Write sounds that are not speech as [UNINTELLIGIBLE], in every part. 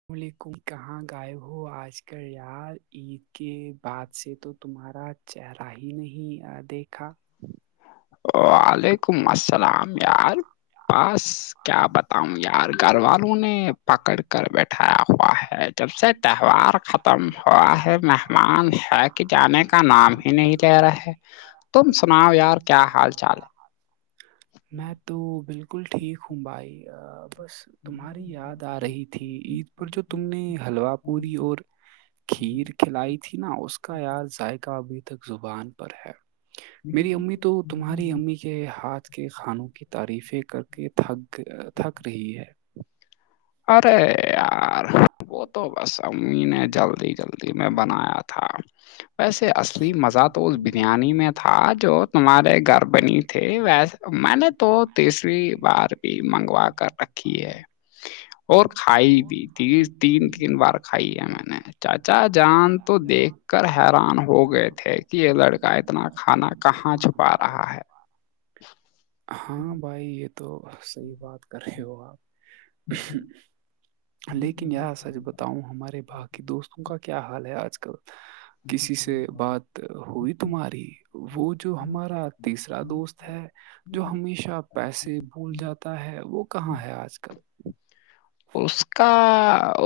اللام علیکم کہاں گائب ہو آج کل یاد عید کے بعد سے تو تمہارا چہرہ ہی نہیں دیکھا وعلیکم السلام یار پس کیا بتا ہوں یار گھر والوں نے پکڑ کر بیٹھایا ہوا ہے جب سے تہوار ختم تم ہوا ہے مہمان ہے کہ جانے کا نام ہی نہیں لے رہا ہے تم سناؤ یار کیا حال چال ہے میں تو بالکل ٹھیک ہوں بھائی بس تمہاری یاد آ رہی تھی عید پر جو تم نے حلوا پوری اور کھیر کھلائی تھی نا اس کا یاد ذائقہ ابھی تک زبان پر ہے جی وہ تمہاری امی کے ہاتھ کے کھانوں کی تعریفیں کر کے تھک تھک رہی ہے ارے یار وہ تو بس امی نے جلدی جلدی میں بنایا تھا ویسے اصلی مزہ تو اس بریانی میں تھا جو تمہارے گھر بنی تھے ویسے میں نے تو تیسری بار بھی منگوا کر رکھی ہے اور کھائی بھی ت تین تین بار کھائی ہے میں نے چاچا جان تو دیکھ کر حیران ہو گئے تھے کہ یہ لڑکا اتنا کھانا کہاں چھپا رہا ہے ہاں بھائی یہ تو صحی بات کر رہے ہو آپ لیکن سچ بتاؤں ہمارے باغ کہ دوستوں کا کیا حال ہے آج کل کسی سے بات ہوئی تمہاری وہ جو ہمارا تیسرا دوست ہے جو ہمیشہ پیسے بھول جاتا ہے وہ کہاں ہے آج کل اس کا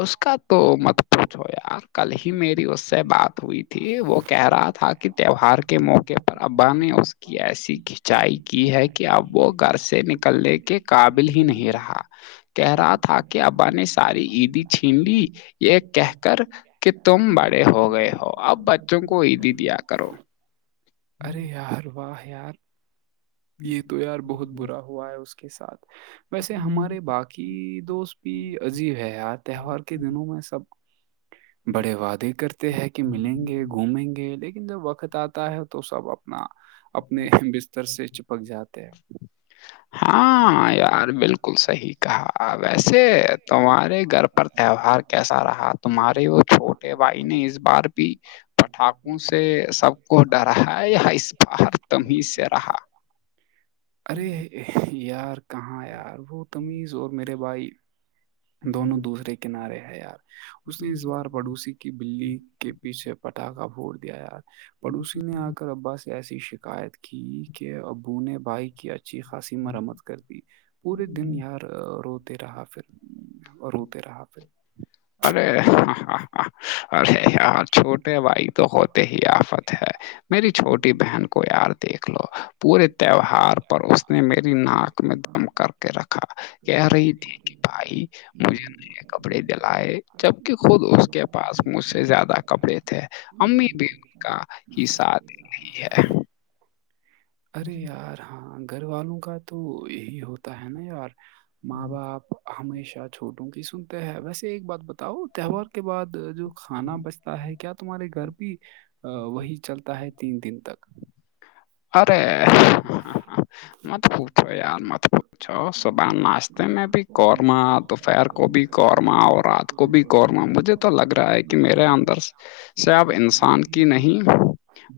اس کا تو مت پوھو کل ہی میری اس سے بات ہوئی تھی تھی وہ کہہ رہا تھا کہ تہوار کے موقع پر ابا نے اس کی ایسی کھنچائی کی ہے کہ اب وہ گھر سے نکلنے کے قابل ہی نہیں رہا [INAUDIBLE] کہہ رہا تھا کہ اب ا نے ساری عیدی چھین لی یہ کہ کر کہ تم بڑے ہو گئے ہو اپ بچوں کو ا بھی دیا کرو ارے یار واہ یار یہ تو یار بہت برا ہو ہوا ہے اس کے ساتھ ویسے جیسے ہمارے باق کہ دوست بھی عجیب ہے یار تہوار کے دنوں ہمارے میں سب بڑے وعدے کرتے ہیں کہ ملیں گے گھومیں گے لیکن جب وقت آتا ہے تو سب اپنا اپنے بستر سے چپک جاتے ہیں ہاں یار بالکل صحیح کہا ویسے تمہارے گھر پر تہوار کیسا رہا تمہارے وہ چھوٹے بھائی نے اس بار بھی پٹاخوں سے سب کو ڈرا ہے اس بار [UNINTELLIGIBLE] تم ہی سے رہا ارے یار کہاں یار وہ تمیز اور میرے بھائی دونوں دوسرے کنارے ہیں یار اس نے اس بار پڑو س کی بلی کے پیچھے پٹاخا بھڑ دیا پڑوسی نے آ کر ابا سے ایسی شکایت کی کہ ابو نے بھائی کی اچا اچھی خاصی مرمت کرتی پورے دن یار روتے رہا پھر اور روتے رہا پھر ارے ہاں ہاں ارے یار چھوٹے بھائی تو ہوتے ہی آفت ہے میری چھوٹی بہن کو یار دیکھ لو پورے تہوہار پر اس نے میری ناک [UNINTELLIGIBLE] میں دم کر کے رکھا کہہ رہی تھی کہ بھائی مجھے نئے کپڑے دل بھائی جبکہ خود اس کے پاس مجھ سے زیادہ کپڑے تھے امی بھی ان کا ہی ساتھ ہے [UNINTELLIGIBLE] ارے یار ہاں گھر والوں کا تو یہی ہوتا ہے نا یار ماں ہوں۔ آپ ہمیشہ چھوٹوں کی سنتے ہیں ویسے ایک بات بتاؤ تہوار کے بعد جو کھانا بچتا ہے کیا تمہارے گھر بھی وہی چلتا ہے تین دن تک ارے مت پوھو یار مت پوچھو صبح ناشتے میں بھی قورمہ دوپہر کو بھی قورمہ اور رات کو بھی قورمہ مجھے تو لگ رہا ہے کہ میرے اندر [UNINTELLIGIBLE] سب انسان کی نہیں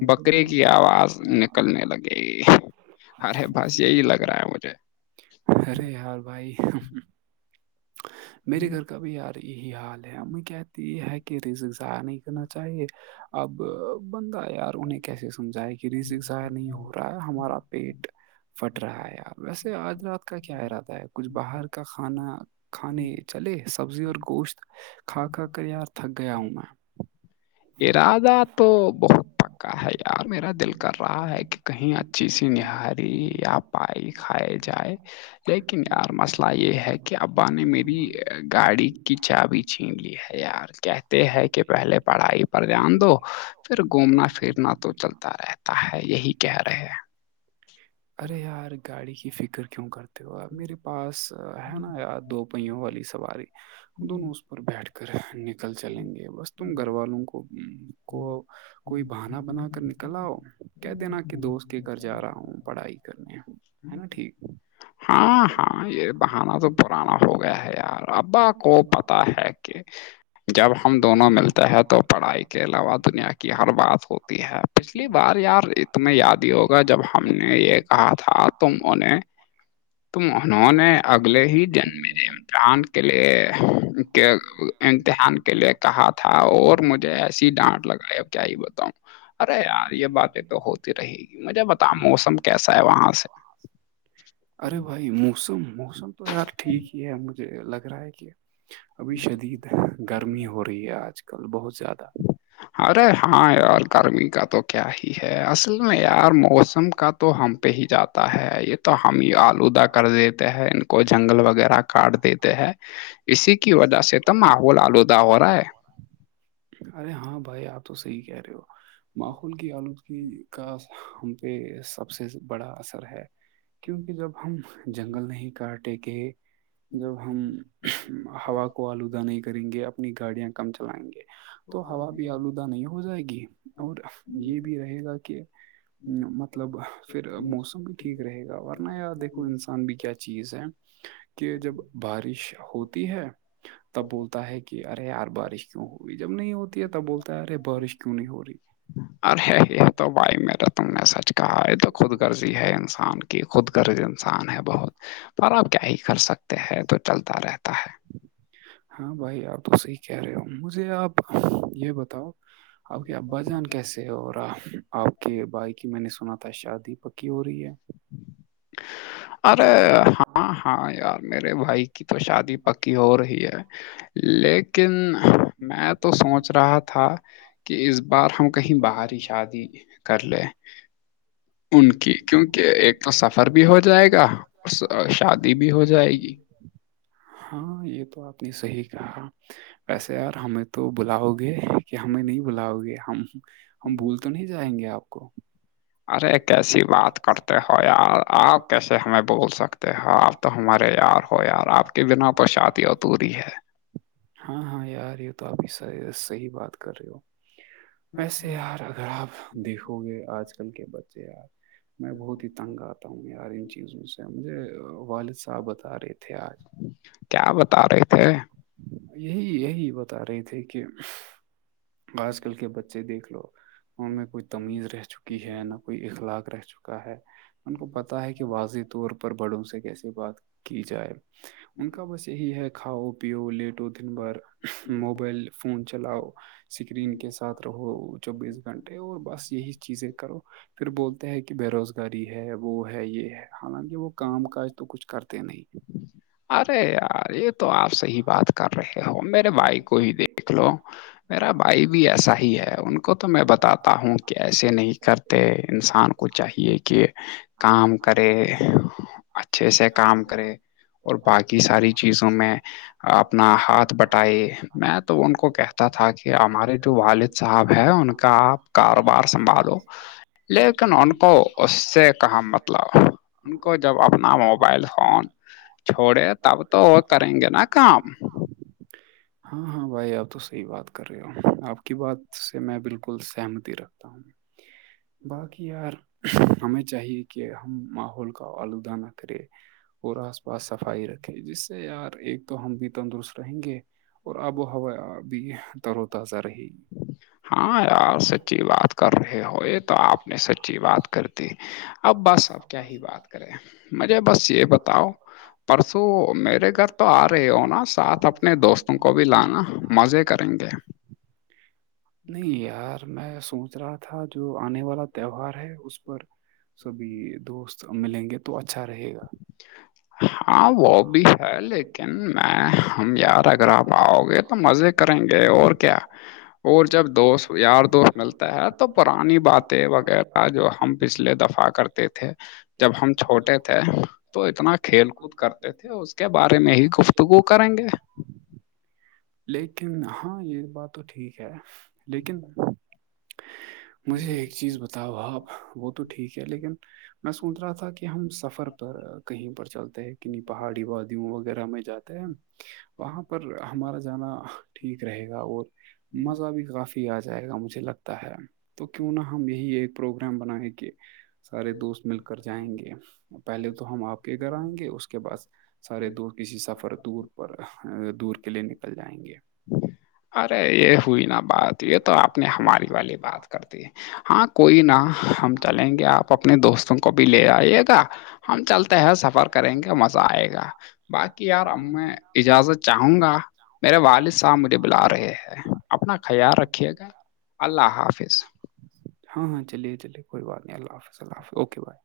بکری کی آواز نک نکلنے لگےی ارے بس یہی لگ رہا ہے مجھے ارے یار بھائی میرے گھر کا بھی یار اور یہی حال ہے امی کہتے یہ ہے کہ رززار نہیں کرنا چاہیے [UNINTELLIGIBLE] اب بندہ یار انہیں کیسے سمجھایا کہ رزق ضائع نہیں ہو رہا ہمارا پیٹ پھٹ رہا ہے ی ویسے آج رات کا کیا ارادہ ہے کچھ باہر کا کھانا کھانے چلے سبزی اور گوشت کھا کھا کر یار تھک گیا ہوں میں ارادہ تو بہت پکا ہے یار میرا دل کر رہا ہے کہ کہیں اچھی سی نہاری یا پائی کھائے جائے لیکن یار مسئلہ یہ ہے کہ ابا نے میری گاڑی کی چابی چھین میں لی ہے یار کہتے ہیں کہ پہلے پڑھائی پر پر دھیان دو پھر گھومنا پھرنا تو چلتا رہتا ہے یہی کہہ رہے ارے یار گاڑی کی فکر کیوں کرتا میرے پاس ہے نا یار دو پہیوں والی سواری دونوں اس پر بیٹھ کر نکل چلیں گے بس تم گھر والوں کو کو کوئی بہانا بنا کر نکل آؤ کہ دینا کہ دوست کے گھر جا رہا ہوں پڑھائی کرنے ہیں ہے نا ٹھیک ہاں ہاں یہ بہانا تو پرانا ہو گیا ہے یار ابا کو پتا ہے کہ جب ہم دونوں ملتے ہیں تو پڑھائی کے علاوہ دنیا کی ہر بات ہوتی ہے پچھلی بار یار تیں یاد ہی ہوگا جب ہم نے یہ کہا تھا تم ان نے تو ارے انہوں نے اگلے ہی جن میں پران کے لیے کیا [UNINTELLIGIBLE] کہا تھا اور مجھے ایسی ڈانٹ لگائے کیا یہ بتاؤ ارے یار یہ بات تو ہوتی رہے گی مجھے بتا موسم کیسا ہے وہاں سے بھائی موسم موسم تو یار ٹھیک ہی ہے مجھے لگ رہا ہے کہ ابھی شدید گرمی ہو رہی ہے آج کل بہت زیادہ ارے ہاں یار گرمی کا تو کیا ہے ہے اصل میں یار موسم کا تو ہم پہ ہی جاتا ہے یہ تو ہم ہی آلودہ کر دیتے ہے ان کو جنگل وغیرہ کاٹ دیتے ہیں اسی وجہ سے تو ماحول آلودہ ہو رہا ہے ارے ہاں بھائی آپ تو صحیح کہہ رہے ہو ماحول کی آلود کا ہم پہ سب سے بڑا اثر ہے کیونکہ جب ہم جنگل نہیں کاٹے گ جب ہم ہوا کو آلودہ نہیں کریں گے اپنی گاڑیاں کم چلائیں گے تو ہوا بھی آلودہ نہیں ہو جائے گی اور یہ بھی رہے گا کہ مطلب پھر موسم بھی ٹھیک رہے گا ورنہ یار دیکھو انسان بھی کیا چیز ہے کہ جب بارش ہوتی ہے تب بولتا ہے کہ ارے یار بارش کیوں ہوگئی جب نہیں ہوتی تھا بولتا ہے ارے بارش کیوں نہیں ہو رہی ارے ہے ہی تو بھائی میرا تم نے سچ کہا یہ تو خود غرضی ہے انسان کی کہ خود گغرض انسان ہے بہت پر آپ کیا ہی کر سکتے ہیں تو چلتا رہتا ہے ہاں بھائی آپ تو صحیح کہہ رہے ہو مجھے آپ یہ بتاؤ اب کیا بجان کیس اور آپ کے بھائی کی میں نے سنا تھا شادی پکی ہو رہی ہے ارے ہاں ہاں یار میرے بھائی کی تو شادی پکی ہو رہی ہے لیکن میں تو سوچ رہا تھا کہ اس بار ہم کہیں باہر ہی شادی کر لے [INAUDIBLE] ان کی کیونکہ ایک تو سفر بھی ہو [INAUDIBLE] جائے گا اور س- شادی بھی ہو جائے گی ہاں یہ تو آپ نے صحیح کہا ویسے یار ہمیں تو بلاؤ گے کہ ہمیں نہیں بلاؤ گے ہم ہم بھول تو نہیں جائیں گے آپ کو ارے کیسی بات کرتے ہو یار آپ کیسے ہمیں بول سکتے ہو آپ تو ہمارے یار ہو یار آپ کے بنا تو شادی اورتوری ہے ہاں ہاں یار ہو تو آپ صحی بات کر رہے ہو ویسے یار اگر آپ دیکھو گے آج کل کے بچے یار میں بہت ہی تنگ تا ہوں یار ان چیزوں سے مجھے والد صاحب بتا رہے تھے ا کیا بتا رہے تھے آولامیکم یہی یہی بتا رہے تھے کہ آج کل کے بچے دیکھ لو ان میں کوئی تمیز رہ چکی ہے نہ کوئی اخلاق رہ چکا ہے ان کو پتاہ ہے کہ واضح طور پر بڑوں سے کیسی بات کی جائے ان کا بس یہی ہے کھاؤ پ پیو لیٹو دن بار موبائل فون چلاؤ سکرین کے ساتھ رہو چوبیس گھنٹے اور بس یہی چیزیں کرو پھر بولتے ہیں کہ بے روزگاری ہے وہ ہے یہ ہے حالانکہ وہ کام کاج تو کچھ کرتے نہیں ارے یار یہ تو آپ صی بات کر رہے ہو میرے بھائی کو ہی دیکھ لو میررا بھائی بھی ایسا ہی ہے ان کو تو میں بتاتا ہوں کہ ایسے نہیں کر انسان کو چاہیے کہ کام کرے اچھے سے کام کرے اور باقی ساری چیزوں میں اپنا ہاتھ بٹائے میں تو ان کو کہتا تھا کہ کہ ہمارے جو والد صاحب ہے ان کا آپ کاروبار سنبھالو لیکن ان کو اس سے کہاں مطلب ان کو جب اپنا موبائل فون چھوڑے تب تو کریں گے نا کام ہاں ہاں بھائی آپ تو صحیح بات کر رہے ہو آپ کی بات سے میں بالکل سہمتی رکھتا ہوں باقی یار ہمیں چاہیے کہ ہم ماحول کا آلودا نہ کرے پورا آس پاس صفائی رکھے جس سے یار ایک تو ہم بھی تندرست رہیں گے اور آب و ہوا بھی تر و تازہ رہی ہاں یار سچی بات کر رہے ہو یہ تو آپ نے سچی بات کر دی اب بس اب کیا ہی بات کرے مجھے بس یہ بتاؤ پرسوں میرے گھر تو آ رہے ہو نا ساتھ اپنے دوستوں کو بھی گی لانا مزے کریں گے نہیں یار میں سوچ رہا تھا جو آنے والا تہوہار ہے اس پر سبھی دوست ملیں گے تو اچھا رہے گا ہاں وہ بھی ہے لیکن میں ہم یار اگر آپ آؤ گے تو مزے کریں گے اور کیا اور جب دوست یار دوست ملتا ہے تو پرانی باتیں وغیرہ جو ہم پچھلے دفعہ کرتے تھے جب ہم چھوٹے تھے تو اتنا کھیل کود کرتے تھے اس کے بارے میں ہی گفتگو کریں گے ہاں لیکن ہاں یہ بات تو ٹھیک ہے لیکن مجھے ایک چیز بتاؤ بھا آپ وہ تو ٹھیک ہے لیکن میں سوچ رہا تھا کہ ہم سفر پر کہیں پر چلتے ہیں کنی پہاڑی وادیوں وغیرہ میں جاتے ہیں وہاں پر ہمارا جانا ٹھیک رہے گا اور مزہ بھی کافی آ جائے گا مجھے لگتا ہے تو کیوں نہ ہم یہی ایک پروگرام بنائیں کہ سارے دوست مل کر جائیں گے پہلے تو ہم آپ کے آئیں گے اس کے بعد سارے دوست ک سفر دور پر دور کے لیے نکل جائیں گے ارے یہ ہوئی نا بات یہ تو آپ نے ہماری والی بات کر دی ہاں کوئی نا ہم چلیں گے آپ اپنے دوستوں کو بھی لے آئیے گا ہم چلتے ہے سفر کریں گے مزہ آئے گا باقی یار اب میں اجازت چاہوں گا میرے وال والد س صاحب مجھے بلا رہے ہیں اپنا خیال رکھیے گا اللہ حافظ ہاں ہاں چلیے چلیے کوئی بات نہیں اللہ حافظ اللہ حافظ اوکے بھائی